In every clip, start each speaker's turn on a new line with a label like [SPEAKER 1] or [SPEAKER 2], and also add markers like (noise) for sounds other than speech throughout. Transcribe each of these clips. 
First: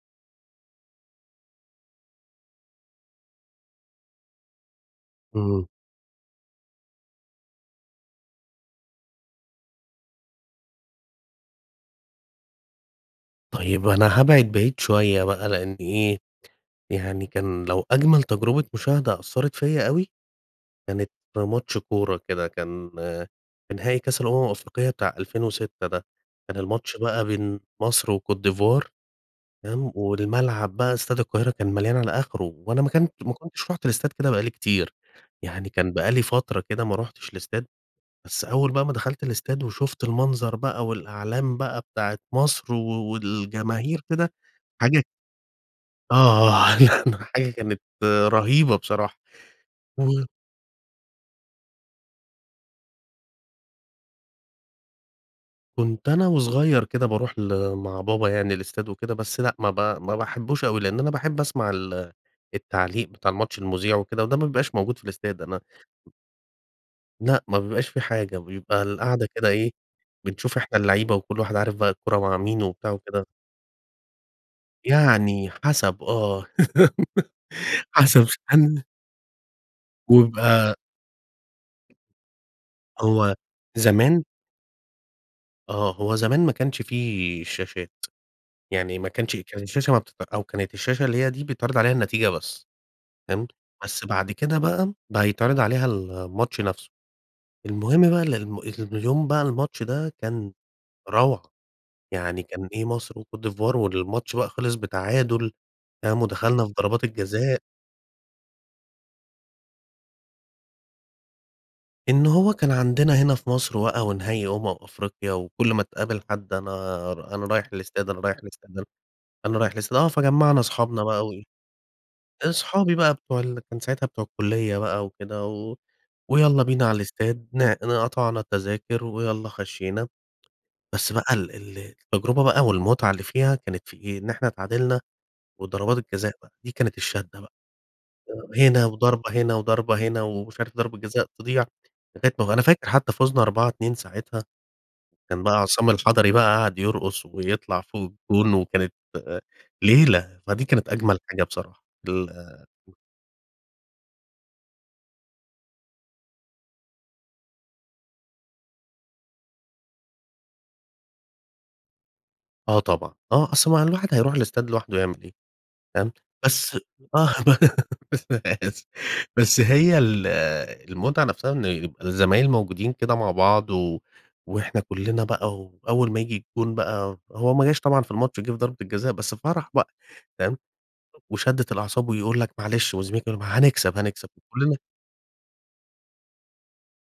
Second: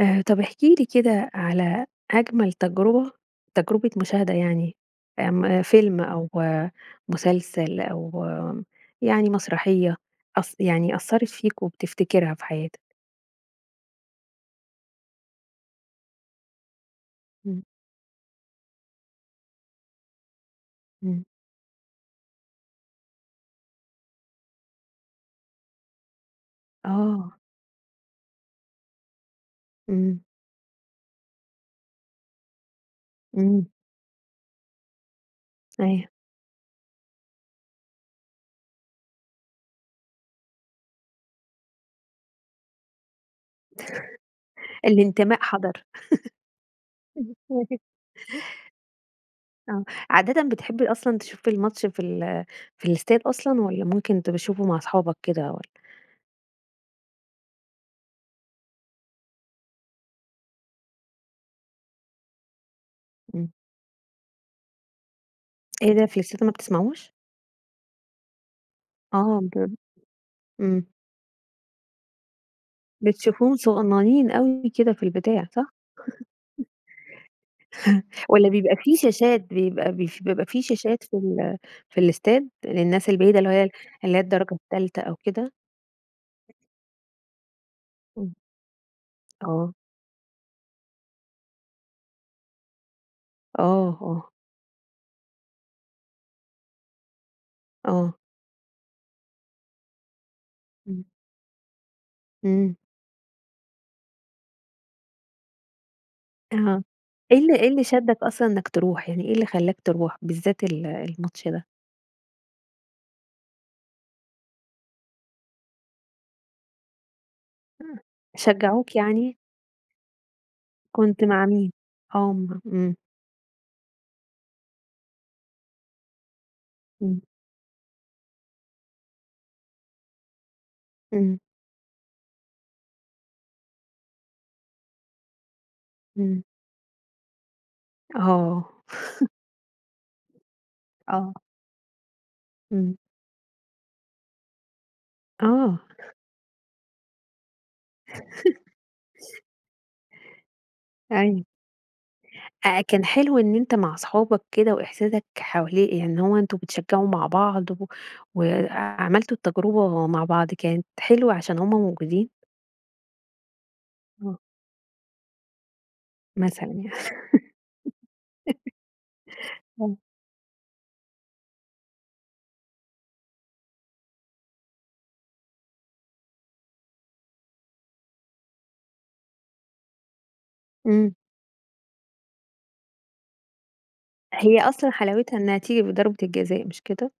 [SPEAKER 1] آآ طب احكِ لي كده على أجمل تجربة تجربة مشاهدة يعني، آمم
[SPEAKER 2] إمم.
[SPEAKER 1] فيلم أو مسلسل أو يعني مسرحية، أث يعني أثّرت فيك وبتفتكرها في حياتك؟
[SPEAKER 2] طيب أنا هابعد بعيد شوية بقى؛ لأن إيه يعني
[SPEAKER 1] إمم.
[SPEAKER 2] كان لو أجمل تجربة مشاهدة أثّرت فيَّ أوي، كانت
[SPEAKER 1] إمم.
[SPEAKER 2] في ماتش كورة كده، كان في نهائي كاس الأمم الأفريقية بتاع 2006 ده، كان الماتش بقى
[SPEAKER 1] آه.
[SPEAKER 2] بين مصر وكوت ديفوار، تمام؟
[SPEAKER 1] إمم.
[SPEAKER 2] والملعب بقى استاد القاهرة كان مليان على آخره، وأنا ما كان ما
[SPEAKER 1] إمم.
[SPEAKER 2] كنتش رُحت الاستاد كده بقى لي كتير، يعني كان
[SPEAKER 1] أيوة.
[SPEAKER 2] بقى لي فترة كده ما رُحتش الاستاد، بس أول بقى ما دخلت الاستاد وشُفت المنظر بقى، والأعلام بقى بتاعة مصر و والجماهير كده حاجة
[SPEAKER 1] الانتماء حضَر.
[SPEAKER 2] آه (chuckles) حاجة
[SPEAKER 1] (laughs) (unintelligible)
[SPEAKER 2] كانت رهيبة بصراحة،
[SPEAKER 1] آه،
[SPEAKER 2] و
[SPEAKER 1] عادةً بتحب أصلًا تشوف الماتش في ال في الاستاد أصلًا، والّا ممكن تبقى تشوفه مع أصحابك كده والَّا؟
[SPEAKER 2] كنت أنا وصغيَّر كده باروح ل مع بابا يعني الاستاد وكده، بس لأ ما ب ما باحبوش أوي؛ لأن أنا باحب أسمع ال التعليق بتاع
[SPEAKER 1] إمم.
[SPEAKER 2] الماتش المذيع وكده، وده ما بيبقاش موجود في الاستاد، أنا
[SPEAKER 1] إيه ده في الاستاد ما بتسمعوش؟
[SPEAKER 2] لأ، ما بيبقاش في حاجة بيبقى القعدة
[SPEAKER 1] آه
[SPEAKER 2] كده
[SPEAKER 1] ب
[SPEAKER 2] إيه، بنشوف إحنا
[SPEAKER 1] إمم.
[SPEAKER 2] اللعيبة، وكل واحد عارف بقى الكورة مع مين وبتاع كده
[SPEAKER 1] بتشوفوهم صغنّنين أوي كده في البداية
[SPEAKER 2] يعني
[SPEAKER 1] صح؟
[SPEAKER 2] حسب آه،
[SPEAKER 1] (chuckles)
[SPEAKER 2] (laughs)
[SPEAKER 1] (chuckles)
[SPEAKER 2] حسب ص
[SPEAKER 1] والّا بيبقى
[SPEAKER 2] (unintelligible)
[SPEAKER 1] في شاشات بيبقى بف بيبقى في
[SPEAKER 2] وبيبقى
[SPEAKER 1] شاشات في ال في الاستاد للناس
[SPEAKER 2] هو
[SPEAKER 1] البعيدة، اللي هو ي اللي هي
[SPEAKER 2] زمان
[SPEAKER 1] الدرجة التالتة أو كده؟
[SPEAKER 2] آه هو زمان ما كانش في شاشات،
[SPEAKER 1] إمم.
[SPEAKER 2] يعني ما كانش كانت
[SPEAKER 1] آه.
[SPEAKER 2] الشاشة ما بتت أو كانت الشاشة اللي هي دي بيتعرض عليها النتيجة بس، فهمت؟
[SPEAKER 1] آه،
[SPEAKER 2] بس
[SPEAKER 1] آه.
[SPEAKER 2] بعد كده بقى، بقى بيتعرض عليها الماتش نفسه. المهم
[SPEAKER 1] آه.
[SPEAKER 2] بقى ال الم إن اليوم بقى الماتش ده كان
[SPEAKER 1] إمم.
[SPEAKER 2] روعة، يعني كان
[SPEAKER 1] إمم.
[SPEAKER 2] إيه مصر وكوت ديفوار، والماتش بقى خلص بتعادل تمام، ودخلنا في
[SPEAKER 1] أها
[SPEAKER 2] ضربات
[SPEAKER 1] إيه اللي
[SPEAKER 2] الجزاء
[SPEAKER 1] إيه اللي شدك أصلًا إنك تروح، يعني إيه اللي خلاك تروح بالذات ال الماتش ده؟
[SPEAKER 2] إن هو كان عندنا هنا في مصر بقى ونهائي أمم أفريقيا، وكل ما تقابل حد أنا ر أنا رايح الاستاد أنا رايح الاستاد أنا
[SPEAKER 1] شجَّعوك يعني؟
[SPEAKER 2] أنا رايح الاستاد، آه فجمّعنا صحابنا
[SPEAKER 1] كنت
[SPEAKER 2] بقى وإيه،
[SPEAKER 1] مع مين؟ آمم، امم.
[SPEAKER 2] أصحابي بقى بتوع ال كان ساعتها بتوع الكلية بقى وكده، و ويالّا بينا على
[SPEAKER 1] امم.
[SPEAKER 2] الاستاد ن قطعنا التذاكر ويالّا خشينا، بس بقى
[SPEAKER 1] امم.
[SPEAKER 2] ال ال التجربة بقى والمتعة اللي فيها كانت في إيه؟ إن إحنا اتعادلنا وضربات الجزاء
[SPEAKER 1] امم.
[SPEAKER 2] بقى دي كانت الشدّة بقى، آآ،
[SPEAKER 1] آه.
[SPEAKER 2] هنا
[SPEAKER 1] (laughs)
[SPEAKER 2] وضربة هنا وضربة هنا ومش عارف ضربة جزاء
[SPEAKER 1] آه.
[SPEAKER 2] تضيع، فكانت أنا فاكر
[SPEAKER 1] امم.
[SPEAKER 2] حتى فُزنا 4، 2 ساعتها، كان بقى
[SPEAKER 1] آه.
[SPEAKER 2] عصام الحضري بقى قعد يرقص ويطلع فوق الجون
[SPEAKER 1] (laughs)
[SPEAKER 2] وكانت ليلة، فدي كانت أجمل حاجة
[SPEAKER 1] أيوه.
[SPEAKER 2] بصراحة ال آآ.
[SPEAKER 1] آآ، كان حلو إن أنت مع صحابك كده وإحساسك حوالي يعني إن هو أنتم بتشجعوا مع بعض و وعملتوا التجربة مع بعض كانت حلوة عشان همّ موجودين؟
[SPEAKER 2] آه، طبعًا، آه أصل ما الواحد هيروح
[SPEAKER 1] آه.
[SPEAKER 2] الاستاد لوحده يعمل إيه؟ فاهم؟
[SPEAKER 1] مثلًا
[SPEAKER 2] بس
[SPEAKER 1] يعني،
[SPEAKER 2] آه (laughs)
[SPEAKER 1] (giggles)
[SPEAKER 2] (unintelligible) بس
[SPEAKER 1] آه.
[SPEAKER 2] هي ال المتعة نفسها إن يبقى الزمايل موجودين كده مع بعض و وإحنا كلنا بقى وأول ما ييجي الجون بقى هو ما جاش طبعًا في الماتش، جه في ضربة الجزاء بس فرح بقى، تمام؟
[SPEAKER 1] امم.
[SPEAKER 2] وشدَّة الأعصاب ويقول لَك معلش، وزميلك يقول لَك: "ما هنكسب، هنكسب"
[SPEAKER 1] هي
[SPEAKER 2] وكلنا
[SPEAKER 1] أصلًا حلاوتها إنها تيجي بضربة الجزاء، مش كده؟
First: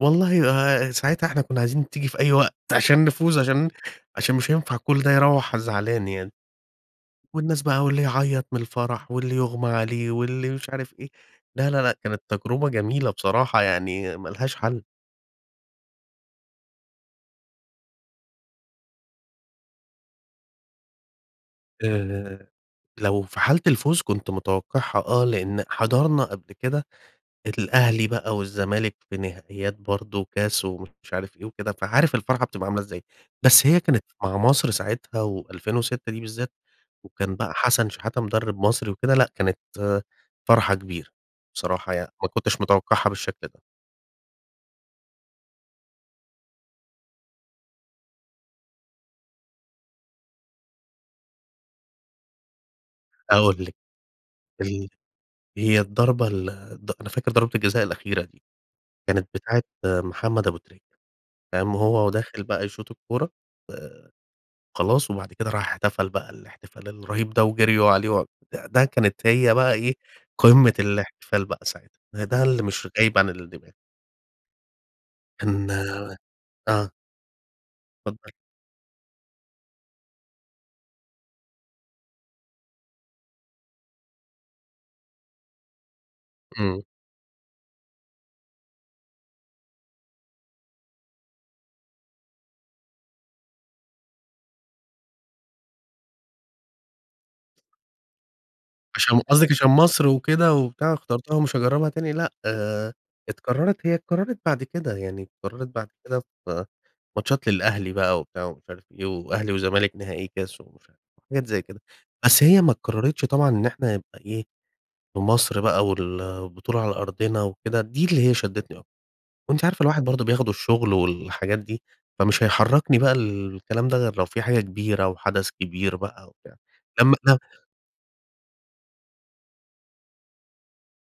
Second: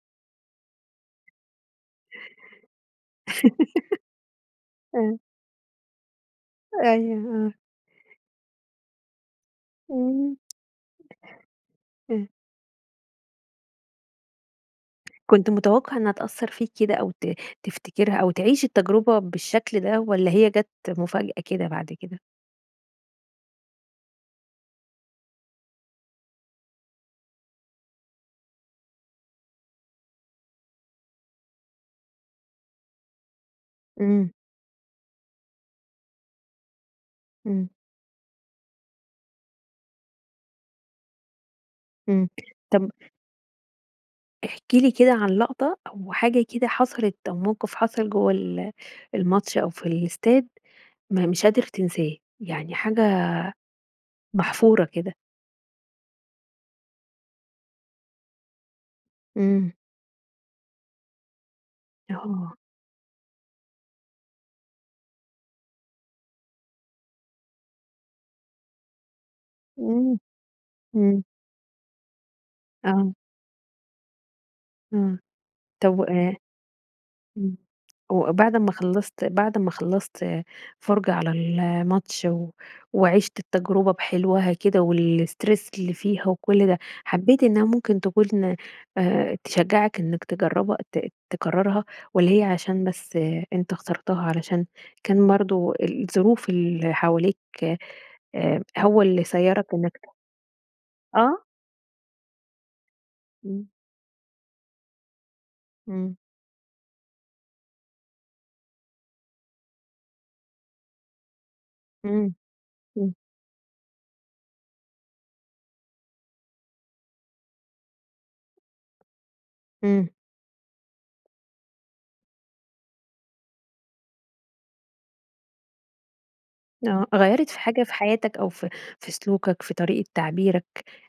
[SPEAKER 2] والله آآ، ساعتها إحنا كنا عايزين تيجي في أي وقت عشان نفوز، عشان م عشان مش
[SPEAKER 1] (laughs)
[SPEAKER 2] هينفع كل ده
[SPEAKER 1] آه.
[SPEAKER 2] يروَّح زعلان يعني.
[SPEAKER 1] أيوه آه.
[SPEAKER 2] والناس بقى واللي يعيط من الفرح واللي يُغمى عليه
[SPEAKER 1] امم.
[SPEAKER 2] واللي مش عارف إيه، لا، لا، لا، كانت
[SPEAKER 1] آه.
[SPEAKER 2] تجربة جميلة بصراحة يعني ما لهاش حل.
[SPEAKER 1] كنت متوقع إنها تأثر فيك كده أو ت تفتكرها أو تعيش التجربة بالشكل ده والّا هي جات مفاجأة كده بعد كده؟
[SPEAKER 2] آآ، لو في حالة الفوز كنت متوقعها، آه، لأن حضرنا قبل كده الأهلي بقى والزمالك في نهائيات برضه كاس ومش عارف إيه وكده، فعارف الفرحة بتبقى عاملة إزاي. بس هي كانت
[SPEAKER 1] إمم.
[SPEAKER 2] مع مصر ساعتها و2006 دي بالذات وكان بقى
[SPEAKER 1] امم.
[SPEAKER 2] حسن شحاتة مدرب مصر وكده لأ كانت فرحة كبيرة، بصراحة يعني
[SPEAKER 1] امم،
[SPEAKER 2] ما كنتش
[SPEAKER 1] طب
[SPEAKER 2] متوقعها بالشكل ده.
[SPEAKER 1] احكِ لي كده عن لقطة أو حاجة كده حصلت أو موقف حصل جوّه ال الماتش أو في الاستاد ما مش قادر تنساه يعني حاجة
[SPEAKER 2] هاقول لِك
[SPEAKER 1] محفورة
[SPEAKER 2] ال
[SPEAKER 1] كده.
[SPEAKER 2] هي الضربة ال ض أنا فاكر ضربة الجزاء الأخيرة دي، كانت بتاعة
[SPEAKER 1] امم.
[SPEAKER 2] محمد أبو تريكة، قام وهو وداخل
[SPEAKER 1] آه.
[SPEAKER 2] بقى يشوط الكورة آآ، خلاص وبعد كده راح احتفل بقى الاحتفال الرهيب ده وجريوا عليه و ده كانت هي بقى إيه
[SPEAKER 1] امم
[SPEAKER 2] قمة
[SPEAKER 1] امم.
[SPEAKER 2] الاحتفال بقى ساعتها، ده ده اللي مش
[SPEAKER 1] آه.
[SPEAKER 2] غايب عن الدماغ.
[SPEAKER 1] آه
[SPEAKER 2] إن
[SPEAKER 1] طب وأ
[SPEAKER 2] آه.
[SPEAKER 1] امم و
[SPEAKER 2] اتفضلي.
[SPEAKER 1] وبعد أما خلَّصت بعد أما خلَّصت فُرْجة على الماتش و وعِشت التجربة بحلوها كده و الstress اللي فيها وكل ده،
[SPEAKER 2] امم.
[SPEAKER 1] حبيت إنها ممكن تكون، آآ تشجعك إنك تجربها ت تكررها والّا هي عشان بس أنتَ اخترتها علشان كان برضو الظروف اللي حواليك، آآ هو
[SPEAKER 2] عشان
[SPEAKER 1] اللي
[SPEAKER 2] قصدك عشان
[SPEAKER 1] سيَّرك إنك ت
[SPEAKER 2] مصر وكده وبتاع اخترتها
[SPEAKER 1] آه.
[SPEAKER 2] ومش هاجربها تاني، لأ، آآ
[SPEAKER 1] امم.
[SPEAKER 2] اتكررت هي اتكررت بعد كده، يعني اتكررت بعد
[SPEAKER 1] امم.
[SPEAKER 2] كده في ماتشات للأهلي بقى وبتاع ومش عارف إيه، وأهلي وزمالك نهائي كاس ومش عارف حاجات زي كده،
[SPEAKER 1] امم،
[SPEAKER 2] بس هي ما
[SPEAKER 1] امم.
[SPEAKER 2] اتكررتش طبعًا إن إحنا نبقى إيه، في مصر بقى وال والبطولة على أرضنا وكده، دي اللي هي شدتني أكتر. وأنتِ عارفة الواحد
[SPEAKER 1] امم.
[SPEAKER 2] برضو بياخده الشغل والحاجات دي، فمش هيحركني بقى الكلام ده غير لو في حاجة كبيرة وحدث كبير بقى وبتاع،
[SPEAKER 1] آه،
[SPEAKER 2] لما لم
[SPEAKER 1] غيَّرت في حاجة في حياتك أو في في سلوكك، في طريقة تعبيرك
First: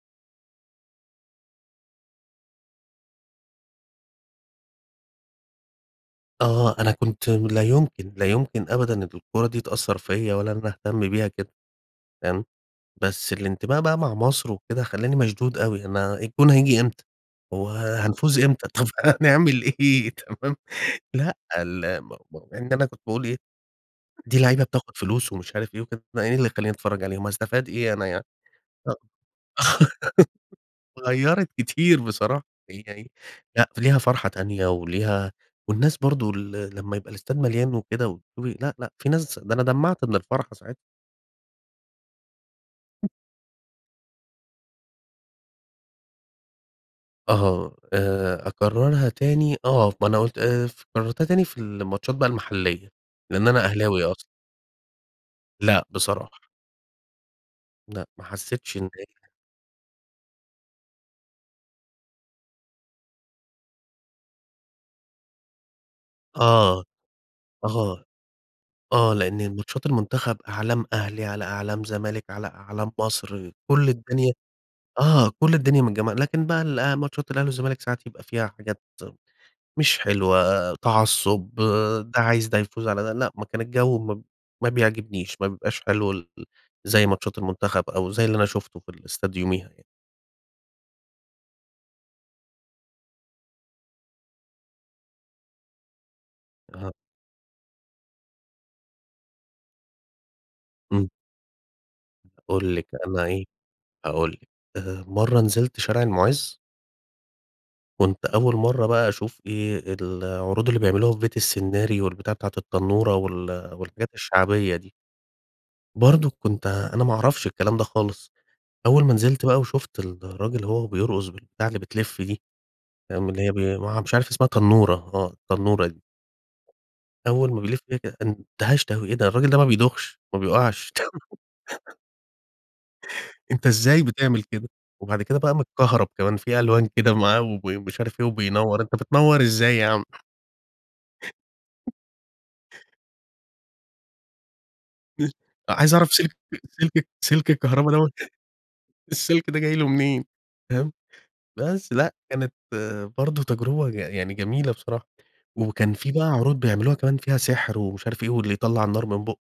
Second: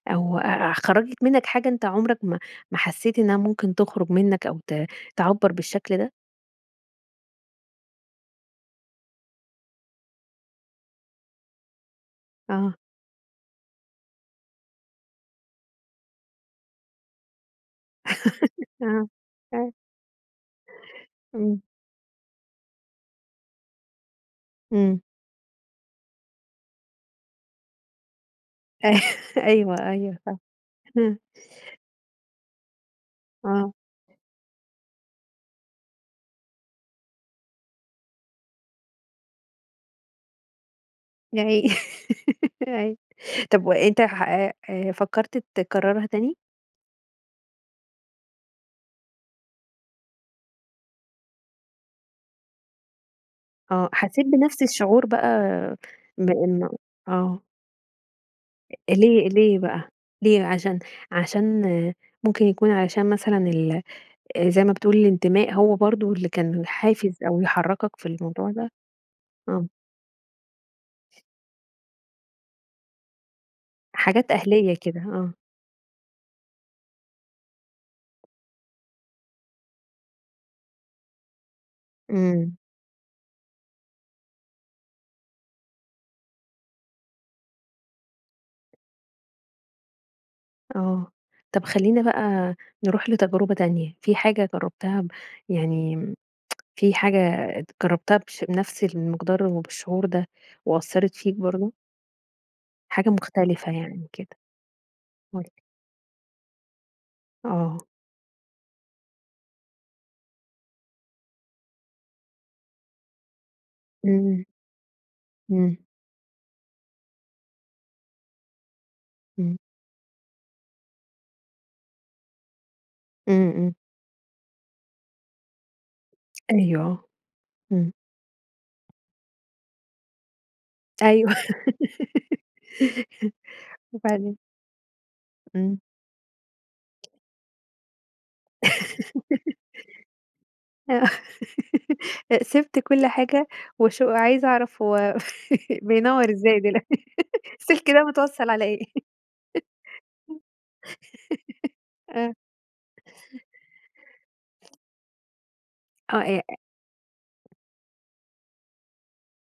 [SPEAKER 1] أو أ أ خرَّجت منك حاجة أنتَ عمرك ما ما حسيت إنها ممكن تخرج منك أو ت تعبَّر بالشكل ده؟
[SPEAKER 2] آه أنا كنت لا يمكن، لا يمكن أبدًا الكورة دي تأثر فيَّ ولا إن أنا أهتم بيها كده، فاهم،
[SPEAKER 1] آه.
[SPEAKER 2] بس الانتباه بقى مع مصر وكده خلّاني مشدود أوي، أنا الجون هييجي إمتى؟ هو هنفوز
[SPEAKER 1] (laughs)
[SPEAKER 2] إمتى؟ طب
[SPEAKER 1] آه،
[SPEAKER 2] هنعمل
[SPEAKER 1] أيوه.
[SPEAKER 2] إيه تمام، لأ
[SPEAKER 1] إمم.
[SPEAKER 2] ال م م مع إن أنا كنت باقول إيه، دي لعيبة بتاخد
[SPEAKER 1] إمم.
[SPEAKER 2] فلوس ومش عارف إيه وكده أنا إيه اللي يخلّيني أتفرج عليهم، هاستفاد إيه أنا يعني. آه،
[SPEAKER 1] (laughs) أيوه، أيوه فاهمه.
[SPEAKER 2] (laughs)
[SPEAKER 1] اهم.
[SPEAKER 2] غيّرت كتير بصراحة، يعني لأ
[SPEAKER 1] آه.
[SPEAKER 2] ف ليها فرحة تانية وليها والناس برضه ال لمّا يبقى الاستاد مليان وكده وتشوفي لأ، لأ، في ناس ده أنا دمّعت من الفرحة ساعتها.
[SPEAKER 1] يا عيني (laughs) يا عيني،
[SPEAKER 2] (unintelligible)
[SPEAKER 1] طب وأنت ح أ أ فكرت تكررها تاني؟
[SPEAKER 2] أها، آآ أكررها تاني، آه، ما أنا قُلت آآ ف كررتها تاني في الماتشات بقى المحلية، لأن أنا
[SPEAKER 1] آه
[SPEAKER 2] أهلاوي أصلًا.
[SPEAKER 1] حسيت بنفس الشعور بقى
[SPEAKER 2] لأ بصراحة.
[SPEAKER 1] بإنه آه.
[SPEAKER 2] لأ ما حسيتش إن هي
[SPEAKER 1] ليه ليه بقى؟ ليه بقى عشان عشان ممكن يكون عشان مثلًا ال آآ زي ما بتقول الانتماء هو برضه اللي كان
[SPEAKER 2] آه.
[SPEAKER 1] حافز أو يحركك
[SPEAKER 2] آه،
[SPEAKER 1] في الموضوع ده؟
[SPEAKER 2] آه لأن
[SPEAKER 1] آه.
[SPEAKER 2] ماتشات المنتخب أعلام أهلي، على أعلام زمالك، على أعلام مصر، كل
[SPEAKER 1] حاجات
[SPEAKER 2] الدنيا
[SPEAKER 1] أهلية كده،
[SPEAKER 2] آه
[SPEAKER 1] آه.
[SPEAKER 2] كل الدنيا متجمّعة. لكن بقى الأ ماتشات الأهلي والزمالك ساعات يبقى فيها حاجات مش حلوة، تعصُّب، ده عايز
[SPEAKER 1] إمم.
[SPEAKER 2] ده يفوز على ده، لأ ما كان الجو ما ما بيعجبنيش، ما بيبقاش حلو ال زي ماتشات المنتخب أو زي اللي أنا شُفته في الاستاد يوميها يعني.
[SPEAKER 1] آه، طب خلينا بقى نروح لتجربة تانية، في حاجة جربتها ب يعني امم، (tsk)
[SPEAKER 2] أها.
[SPEAKER 1] في حاجة ات جربتها بش بنفس المقدار وبالشعور ده
[SPEAKER 2] امم.
[SPEAKER 1] وأثَّرت فيك برضه؟
[SPEAKER 2] هاقول لِك
[SPEAKER 1] حاجة
[SPEAKER 2] أنا إيه،
[SPEAKER 1] مختلفة يعني كده؟
[SPEAKER 2] هاقول لِك، آآ مرة
[SPEAKER 1] قل لي.
[SPEAKER 2] نزلت شارع المُعز
[SPEAKER 1] آه.
[SPEAKER 2] كنت أول مرة بقى أشوف إيه، العروض اللي بيعملوها في بيت السنّاري، والبتاعة بتاعة التنورة وال والحاجات
[SPEAKER 1] امم.
[SPEAKER 2] الشعبية دي.
[SPEAKER 1] امم.
[SPEAKER 2] برضه كنت أنا ما أعرفش الكلام ده خالص، أول ما نزلت
[SPEAKER 1] امم.
[SPEAKER 2] بقى وشفت الراجل وهو بيرقص بالبتاعة اللي بتلف دي، آمم، اللي
[SPEAKER 1] امم،
[SPEAKER 2] هي
[SPEAKER 1] امم.
[SPEAKER 2] بي ما ع مش عارف اسمها تنورة آه، التنورة دي.
[SPEAKER 1] أيوه آه،
[SPEAKER 2] أول ما بيلف
[SPEAKER 1] امم.
[SPEAKER 2] بيها كده، اندهشت أوي إيه ده! الراجل ده ما بيدوخش، ما بيقعش.
[SPEAKER 1] أيوه
[SPEAKER 2] (laughs) أنتَ
[SPEAKER 1] (giggles)
[SPEAKER 2] إزاي
[SPEAKER 1] وبعدين؟
[SPEAKER 2] بتعمل كده؟! وبعد كده بقى
[SPEAKER 1] امم.
[SPEAKER 2] متكهرب كمان في ألوان كده معاه وب مش عارف إيه وبينوّر. أنتَ بتنوّر
[SPEAKER 1] (laughs)
[SPEAKER 2] إزاي يا عم؟
[SPEAKER 1] آه
[SPEAKER 2] (chuckles)
[SPEAKER 1] (laughs) أ سِبت كل حاجة وشو وعايزة أعرف هو
[SPEAKER 2] (unintelligible)
[SPEAKER 1] (laughs)
[SPEAKER 2] عايز أعرف
[SPEAKER 1] بينوّر
[SPEAKER 2] سلك
[SPEAKER 1] إزاي دلو
[SPEAKER 2] سلك ال سلك
[SPEAKER 1] السلك
[SPEAKER 2] الكهربا
[SPEAKER 1] ده
[SPEAKER 2] دوّة
[SPEAKER 1] متوصل علي إيه؟
[SPEAKER 2] (chuckles) السلك ده جاي له منين، فاهم؟ بس لأ،
[SPEAKER 1] آه.
[SPEAKER 2] كانت برضه تجربة يع يعني جميلة بصراحة. وكان في
[SPEAKER 1] آه
[SPEAKER 2] بقى
[SPEAKER 1] إيه؟ أ
[SPEAKER 2] عروض بيعملوها كمان فيها سحر ومش عارف إيه، واللي يطلّع النار من بوقه،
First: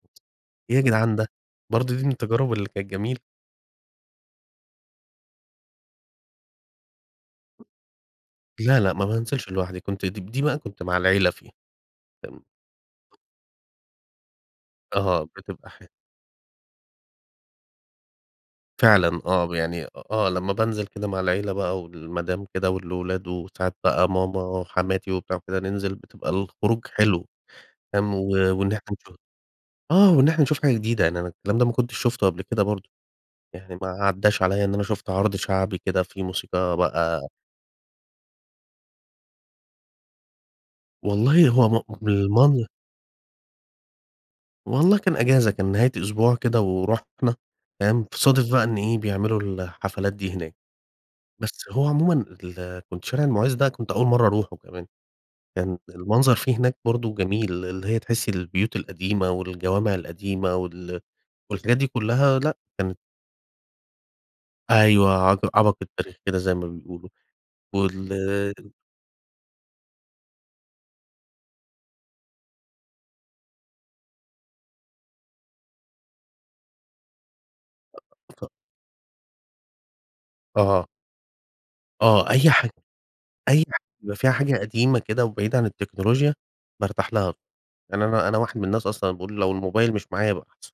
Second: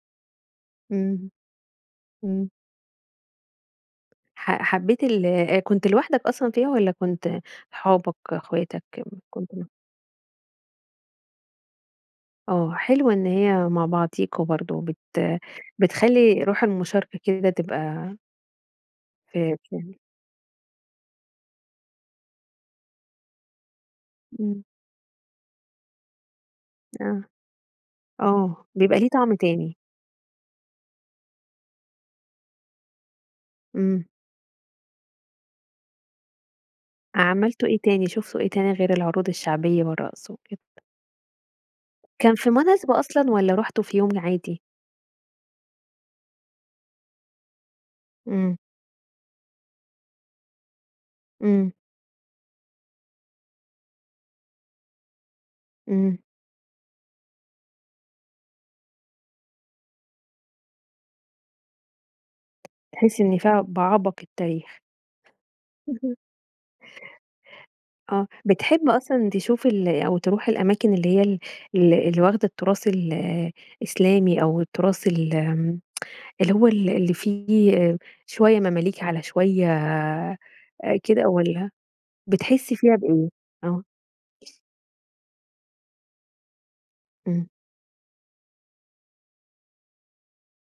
[SPEAKER 2] إيه يا جدعان ده!
[SPEAKER 1] امم
[SPEAKER 2] برضه دي من
[SPEAKER 1] امم.
[SPEAKER 2] التجارب اللي كانت جميلة.
[SPEAKER 1] ح حبيت ال آآ كنت لوحدك أصلًا فيها، والّا كنت اصحابك،
[SPEAKER 2] لا،
[SPEAKER 1] أخواتك
[SPEAKER 2] لأ ما بانزلش
[SPEAKER 1] كنت (unintelligible)
[SPEAKER 2] لوحدي كنت د دي بقى كنت مع العيلة فيها، كان
[SPEAKER 1] آه حلوة إن هي مع بعضيكم برضو بت
[SPEAKER 2] أها بتبقى ح
[SPEAKER 1] بتخلي روح المشاركة كده تبقى
[SPEAKER 2] فعلًا
[SPEAKER 1] ف
[SPEAKER 2] آه، يعني أ
[SPEAKER 1] (unintelligible)
[SPEAKER 2] آه لما بانزل كده مع العيلة بقى، والمدام كده، والأولاد وساعات بقى
[SPEAKER 1] امم.
[SPEAKER 2] ماما، حماتي وبتاع وكده ننزل بتبقى الخروج
[SPEAKER 1] آه.
[SPEAKER 2] حلو، تمام، و
[SPEAKER 1] آه
[SPEAKER 2] وإن إحنا
[SPEAKER 1] بيبقى ليه
[SPEAKER 2] نش
[SPEAKER 1] طعم تاني.
[SPEAKER 2] آه، وإن إحنا نشوف حاجة جديدة يعني أنا الكلام ده ما كنتش شفته قبل كده برضو. يعني ما
[SPEAKER 1] امم.
[SPEAKER 2] عداش عليَّ إن أنا شُفت عرض شعبي كده فيه موسيقى بقى
[SPEAKER 1] عملتوا إيه تاني؟ شُفتوا إيه تاني، غير العروض الشعبية والرقص وكده؟
[SPEAKER 2] والله هو ما ما
[SPEAKER 1] كان في
[SPEAKER 2] المن
[SPEAKER 1] مناسبة أصلًا والّا رحتوا في يوم عادي؟
[SPEAKER 2] والله كان أجازة كان نهاية أسبوع كده ورحنا تمام؟ صادف
[SPEAKER 1] امم.
[SPEAKER 2] بقى إن إيه بيعملوا الحفلات دي هناك. بس
[SPEAKER 1] امم.
[SPEAKER 2] هو عمومًا ال كنت شارع المُعز ده كنت أول مرة أروحه كمان. كان
[SPEAKER 1] امم.
[SPEAKER 2] المنظر فيه هناك برضو جميل اللي هي تحسي البيوت القديمة والجوامع القديمة وال والحاجات دي كلها لأ، كانت
[SPEAKER 1] تحس إن فيها بعبق التاريخ.
[SPEAKER 2] أيوه عق عبق التاريخ
[SPEAKER 1] اهم.
[SPEAKER 2] كده زي ما بيقولوا. وال
[SPEAKER 1] آه، بتحب أصلًا تشوف ال أو تروح الأماكن اللي هي ال ال اللي واخدة التراث ال الإسلامي أو التراث ال آمم (tsk) اللي هو ال اللي فيه
[SPEAKER 2] (unintelligible)
[SPEAKER 1] شوية مماليك على شوية، آآ،
[SPEAKER 2] آه.
[SPEAKER 1] كده والّا
[SPEAKER 2] آه، أي حاج
[SPEAKER 1] بتحس فيها بإيه؟
[SPEAKER 2] أي ح
[SPEAKER 1] آه.
[SPEAKER 2] بيبقى فيها حاجة قديمة كده وبعيدة عن التكنولوجيا بارتاح لها.
[SPEAKER 1] امم.
[SPEAKER 2] يعني أنا أنا واحد من الناس أصلًا باقول لو الموبايل مش معايا يبقى احسن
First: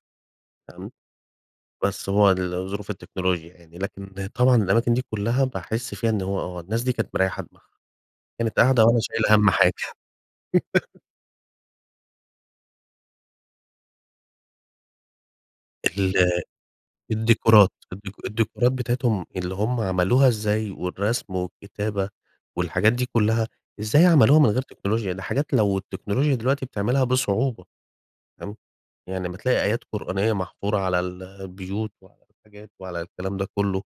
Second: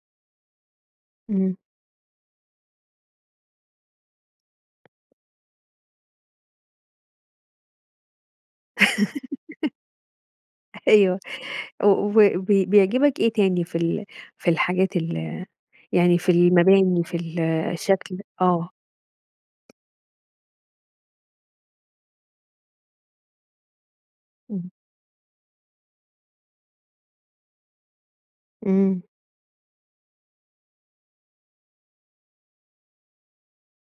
[SPEAKER 2] تمام،
[SPEAKER 1] امم.
[SPEAKER 2] بس هو ال ظروف التكنولوجيا يعني، لكن طبعًا الأماكن دي كلها باحس فيها إن هو آه، الناس دي كانت مريّحة دماغها كانت قاعدة ولا شايلة هم
[SPEAKER 1] (chuckles)
[SPEAKER 2] حاجة. (laughs)
[SPEAKER 1] أيوه وبي بيعجبك إيه تاني في ال في الحاجات ال يعني في
[SPEAKER 2] ال
[SPEAKER 1] المباني في
[SPEAKER 2] الديكورات،
[SPEAKER 1] الشكل؟
[SPEAKER 2] الديكو
[SPEAKER 1] آه.
[SPEAKER 2] الديكورات بتاعتهم اللي هم عملوها إزاي والرسم، والكتابة، والحاجات دي كلها، إزاي عملوها من غير
[SPEAKER 1] امم.
[SPEAKER 2] تكنولوجيا، دي حاجات لو التكنولوجيا دلوقتي بتعملها بصعوبة. تمام،
[SPEAKER 1] امم.
[SPEAKER 2] يعني أما تلاقي آيات قرآنية محفورة على ال البيوت وعلى الحاجات وعلى الكلام ده كله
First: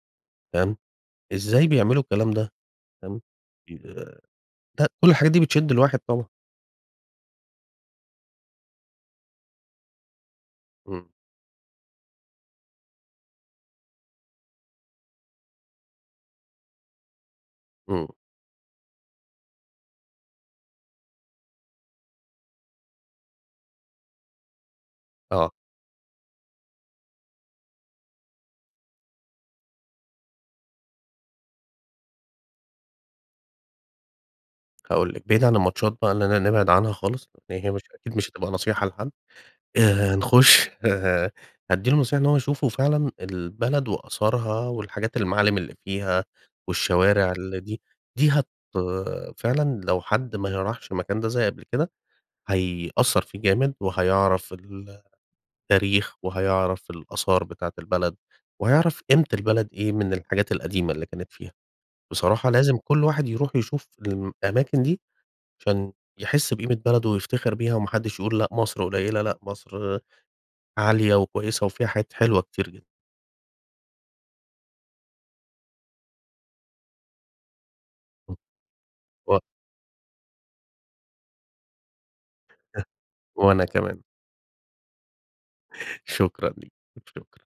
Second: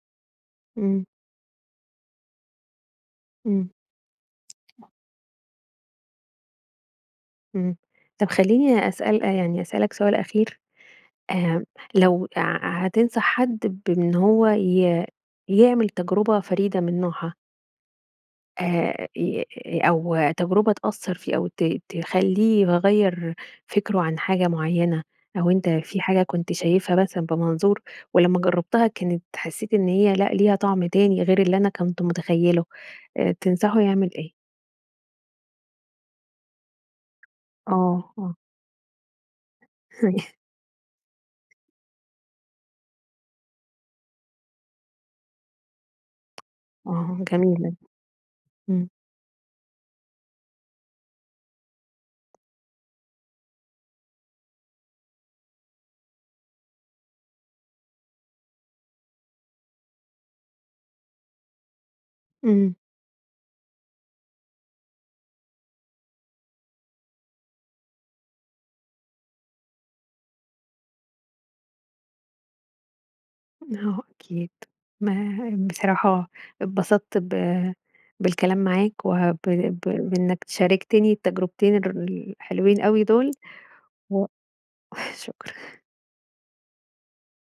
[SPEAKER 2] تمام،
[SPEAKER 1] امم.
[SPEAKER 2] إزاي بيعملوا الكلام ده تمام،
[SPEAKER 1] امم.
[SPEAKER 2] فاهمني؟ آآ، ده
[SPEAKER 1] (unintelligible)
[SPEAKER 2] كل الحاجات دي بتشد الواحد طبعًا.
[SPEAKER 1] امم، طب خلّيني أسأل يعني أسألك سؤال أخير.
[SPEAKER 2] امم.
[SPEAKER 1] آمم، لو ع ع هتنصح حد بإن هو ي يعمل تجربة فريدة من نوعها.
[SPEAKER 2] امم.
[SPEAKER 1] آآ ي ي أو تجربة تأثر فيه أو ت تخلّيه يغير فكره عن حاجة معينة، أو
[SPEAKER 2] آه.
[SPEAKER 1] أنت في حاجة كنت شايفها مثلًا بمنظور ولمّا جربتها كانت حسيت إن هي لأ، ليها طعم تاني غير اللي أنا كنت مُتخيله. آآ، تنصحه يعمل إيه؟
[SPEAKER 2] هاقول لكِ. بعيد عن الماتشات بقي، إننا نبعد عنها خالص لأن هي مش
[SPEAKER 1] آه،
[SPEAKER 2] أكيد مش
[SPEAKER 1] آه.
[SPEAKER 2] هتبقى نصيحة لحد. آآ،
[SPEAKER 1] ماشي
[SPEAKER 2] نخش ه أدي له نصيحة إن هو يشوفوا فعلًا البلد وآثارها، والحاجات المعالم اللي فيها،
[SPEAKER 1] أها،
[SPEAKER 2] والشوارع اللي
[SPEAKER 1] جميلة دي.
[SPEAKER 2] دي دي هت
[SPEAKER 1] امم.
[SPEAKER 2] فعلًا لو حد ما ه راحش المكان ده زي قبل كده، هيأثر فيه جامد وهيعرف ال تاريخ وهيعرف الآثار بتاعة البلد وهيعرف قيمة البلد إيه من الحاجات القديمة اللي كانت فيها. بصراحة
[SPEAKER 1] إمم.
[SPEAKER 2] لازم كل واحد يروح يشوف الم أماكن دي؛ عشان يحس بقيمة بلده ويفتخر بيها وما حدش يقول لأ، مصر قليلة، لأ، مصر عالية وكويسة، وفيها حاجات حلوة كتير جدًا.
[SPEAKER 1] آه، أكيد. ما م بصراحة اتبسطت ب بالكلام معاك
[SPEAKER 2] (unintelligible)
[SPEAKER 1] وب
[SPEAKER 2] و
[SPEAKER 1] ب بإنك شاركتني التجربتين الر الحلوين
[SPEAKER 2] (chuckles)
[SPEAKER 1] أوي دول،
[SPEAKER 2] وأنا كمان.
[SPEAKER 1] و شكرًا.
[SPEAKER 2] شكرًا ليكِ، شكرًا.